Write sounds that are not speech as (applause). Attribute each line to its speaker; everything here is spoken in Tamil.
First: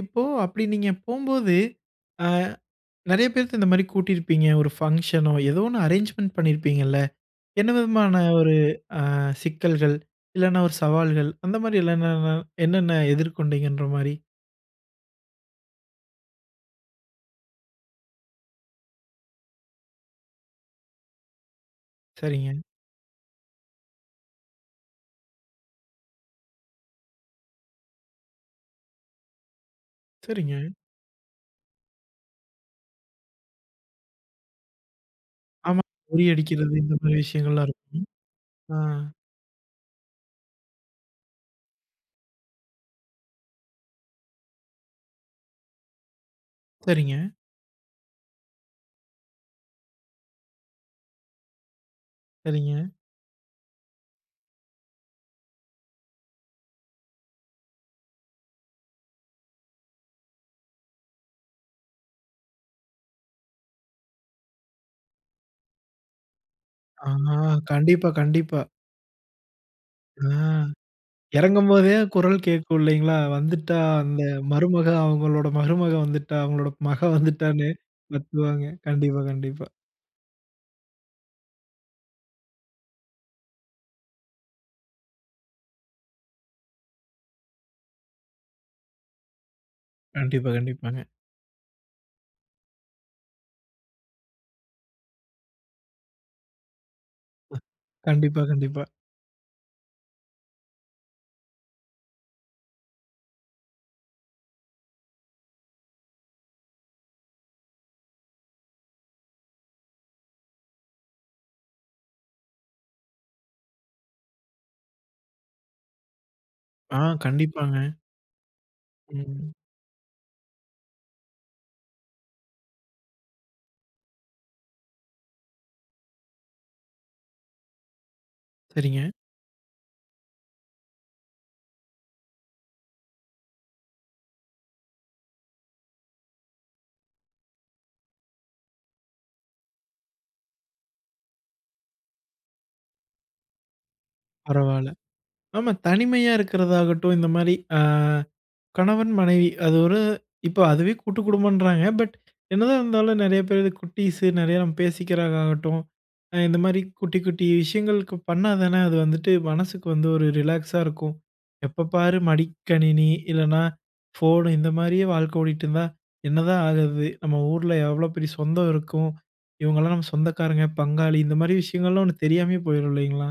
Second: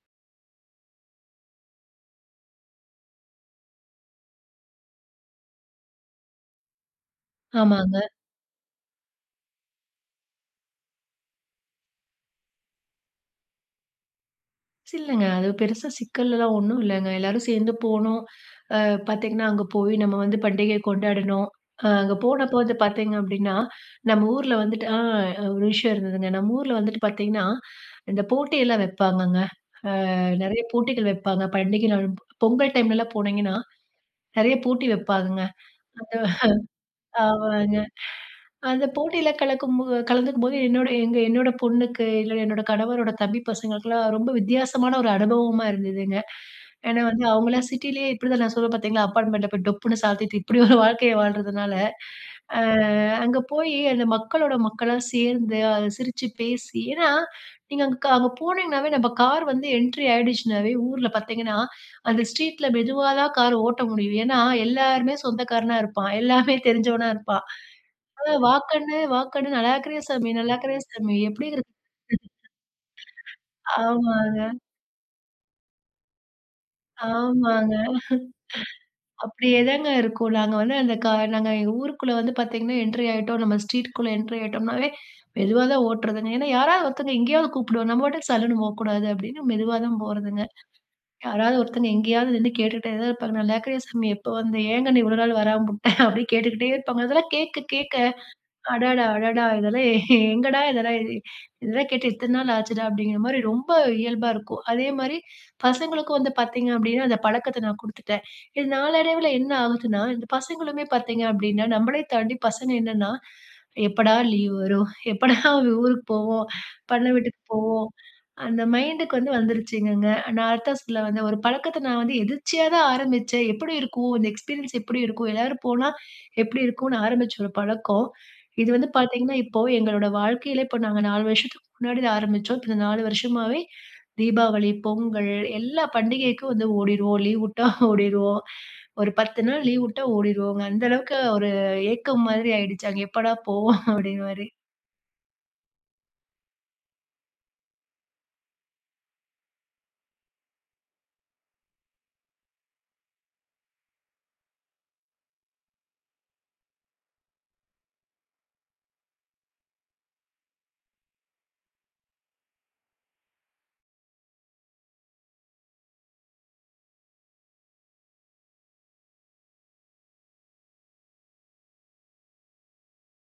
Speaker 1: இப்போ அப்டி நீங்க போம்போது, ஆ நெறைய பேருக்கு இந்த மாரி கூட்டியிருப்பீங்க. ஒரு பங்ஷனோ, ஏதோ ஒண்ணு அரேஞ்ச்மென்ட் பண்ணியிருப்பீங்கள்ல. என்ன
Speaker 2: ஆமாங்க.
Speaker 1: விதமான ஒரு அ சிக்கல்கள், இல்லன்னா ஒரு சவால்கள் அந்த மாரி இல்லல்ன என்னென்ன எதிர்கொண்டீங்கன்ற மாரி.
Speaker 2: சில்லைங்க. அது பெருசா சிக்கல்லலாம் ஒண்ணும் இல்லங்க. எல்லாரும் சேர்ந்து போனோம், அ பார்த்தீங்கன்னா அங்கே போய் நம்ம வந்து பண்டிகையை கொண்டாடணும். அ அங்க போன
Speaker 1: சரிங்க.
Speaker 2: போது பார்த்தீங்க அப்டின்னா, நம்ம ஊருல வந்துட்டு அ ஒரு விஷயம் இருந்ததுங்க. நம்ம ஊருல வந்துட்டு பார்த்தீங்கன்னா, இந்த போட்டியெல்லாம் வைப்பாங்கங்க. அ நிறைய
Speaker 1: சரிங்க.
Speaker 2: போட்டிகள் வைப்பாங்க. பண்டிகை நாள், பொங்கல் டைம்லலாம் போனிங்கன்னா, நிறைய போட்டி வைப்பாங்கங்க.
Speaker 1: ஆமா.
Speaker 2: அந்த
Speaker 1: பொறி அடிக்கிறது இந்த
Speaker 2: (chuckles)
Speaker 1: மாரி விஷயங்கள்லாம்
Speaker 2: ஆமாங்க,
Speaker 1: இருக்கும். அ.
Speaker 2: அந்த போட்டியில கலக்கும் போ கலந்துக்கும் போது, என்னோட எங்க என்னோட பொண்ணுக்கு இல்ல, என்னோட கணவரோட தம்பி பசங்களுக்கெல்லாம் ரொம்ப வித்தியாசமான ஒரு அனுபவமா இருந்ததுங்க. ஏன்னா
Speaker 1: சரிங்க.
Speaker 2: வந்து அவங்களாம் சிட்டிலேயே இப்டி தான் நான் சொல்லுவேன் பார்த்தீங்களா, அப்பார்ட்மெண்ட்ட போய் டொப்புன்னு சாத்திட்டு இப்டி ஒரு வாழ்க்கையை வாழறதுனால, அ
Speaker 1: சரிங்க.
Speaker 2: அங்க போய் அந்த மக்களோட மக்களா சேர்ந்து, அ சிரிச்சு பேசி ஏன்னா, நீங்க அங்க க அங்க போனிங்கனாவே, நம்ம கார் வந்து என்ட்ரி ஆயிடுச்சுனாவே, ஊருல பார்த்தீங்கன்னா அந்த ஸ்ட்ரீட்ல மெதுவா தான் கார் ஓட்ட முடியும். ஏன்னா எல்லாருமே சொந்தக்காரனா இருப்பான், எல்லாமே தெரிஞ்சவனா
Speaker 1: ஆஹா,
Speaker 2: இருப்பான்.
Speaker 1: கண்டிப்பா,
Speaker 2: அ
Speaker 1: கண்டிப்பா.
Speaker 2: "வாக்கண்ணு, வாக்கண்ணு. நல்லா இருக்கிறியா
Speaker 1: அ
Speaker 2: சாமி, நல்லா இருக்கிறியா சாமி, எப்படி
Speaker 1: எறங்கும்
Speaker 2: இருக்க
Speaker 1: போதே குரல் கேட்கும் இல்லிங்களா,
Speaker 2: கண்ணு"
Speaker 1: வந்துட்டா அந்த
Speaker 2: ஆமாங்க.
Speaker 1: மருமக அவங்களோட மருமக வந்துட்டா, அவங்களோட மக வந்துட்டான்னு
Speaker 2: ஆமாங்க.
Speaker 1: கத்துவாங்க. கண்டிப்பா, கண்டிப்பா.
Speaker 2: அப்டியேதாங்க இருக்கும். நாங்க வந்து அந்த கா நாங்க ஊருக்குள்ள வந்து பார்த்தீங்கன்னா என்ட்ரி ஆயிட்டோம், நம்ம ஸ்ட்ரீட்குள்ள என்ட்ரி ஆயிட்டோம்னாவே மெதுவா தான் ஓட்டுறதுங்க. ஏன்னா யாராவது ஒருத்தவங்க எங்கேயாவது கூப்பிடுவா. நம்ம பாட்டுக்கு சல்லுனு போக்கூடாது அப்டினு மெதுவா தான் போறதுங்க.
Speaker 1: கண்டிப்பா, கண்டிப்பாங்க.
Speaker 2: யாராவது ஒருத்தங்க எங்கேயாவது நின்னு கேட்டுட்டே தான் இருப்பாங்க, "நல்லாருக்கிறியா சாமி, எப்ப வந்த? ஏங்கண்ணு இவ்வளவு நாள் வராம உட்ட" (laughs) அப்டி கேட்டுக்கிட்டே இருப்பாங்க. அதெல்லாம்
Speaker 1: அ
Speaker 2: கேட்க கேட்க,
Speaker 1: கண்டிப்பா, கண்டிப்பா.
Speaker 2: அடடா! அடடா! இதெல்லாம் (chuckles) எங்கடா இதெல்லா இதெல்லா கேட்டு எத்தனை நாள் ஆச்சுடா அப்படிங்கிற மாரி ரொம்ப இயல்பா இருக்கும். அதே மாரி பசங்களுக்கும் வந்து பார்த்தீங்க அப்டின்னா, அந்த பழக்கத்தை நான் குடுத்துட்டேன். இது நாளடைவுல என்ன ஆகுதுன்னா, இந்த பசங்களுமே பார்த்தீங்க அப்டின்னா, நம்மளே தாண்டி பசங்க என்னன்னா, "எப்படா லீவ் வரும், எப்படா ஊருக்கு போவோம்,
Speaker 1: ஆ
Speaker 2: பண்ணை வீட்டுக்கு போவோம்"
Speaker 1: கண்டிப்பாங்க.
Speaker 2: அந்த மைண்டுக்கு வந்து
Speaker 1: ம்.
Speaker 2: வந்துருச்சுங்கங்க. நான் அதத்தா சொல்ல வந்தேன் ஒரு பழக்கத்தை நான் வந்து எதிர்ச்சியா தான் ஆரம்பிச்சேன். எப்டி இருக்கும், இந்த எக்ஸ்பீரியன்ஸ் எப்டி இருக்கும், எல்லாரும் போனா எப்டி இருக்குனு ஆரம்பிச்ச ஒரு பழக்கம், இது வந்து
Speaker 1: சரிங்க.
Speaker 2: பார்த்தீங்கன்னா இப்போ எங்களோட வாழ்க்கையிலே, இப்போ நாங்க 4 வருஷத்துக்கு முன்னாடி ஆரம்பிச்சோம். இப்போ இந்த 4 வருஷமாவே, தீபாவளி, பொங்கல் எல்லா பண்டிகைக்கும் வந்து ஓடிருவோம். லீவ் உட்டா ஓடிருவோம், ஒரு 10 நாள் லீவ் உட்டா ஓடிருவோங்க. அந்த அளவுக்கு ஒரு ஏக்கம் மாதிரி ஆயிடுச்சு. அங்க எப்படா போவோம் அப்படிங்கற மாரி.
Speaker 1: பரவால்ல, ஆமா தனிமையா இருக்கிறதாகட்டும், இந்த மாரி அ கணவன் மனைவி அது ஒரு இப்போ அதுவே கூட்டுக்குடும்பன்றாங்க. பட் என்னதான் இருந்தாலும் நிறைய பேர் வந்து குட்டீஸு நிறைய நம்ம பேசிக்கிறாங்க ஆகட்டும், இந்த மாரி குட்டி குட்டி விஷயங்களுக்கு பண்ணா தான, அது வந்துட்டு மனசுக்கு வந்து ஒரு ரிலாக்ஸா இருக்கும். எப்போ பாரு மடிக்கணினி, இல்லனா ஃபோன் இந்த மாரியே வாழ்க்கை ஓடிட்டுருந்தா, என்னதான் ஆகுறது. நம்ம ஊர்ல எவ்வளோ பெரிய சொந்தம் இருக்கும். இவங்கலாம் நம்ம சொந்தக்காரங்க, பங்காளி இந்த மாரி விஷயங்கள்லாம் ஒண்ணு தெரியாமயே போயிரும் இல்லைங்களா?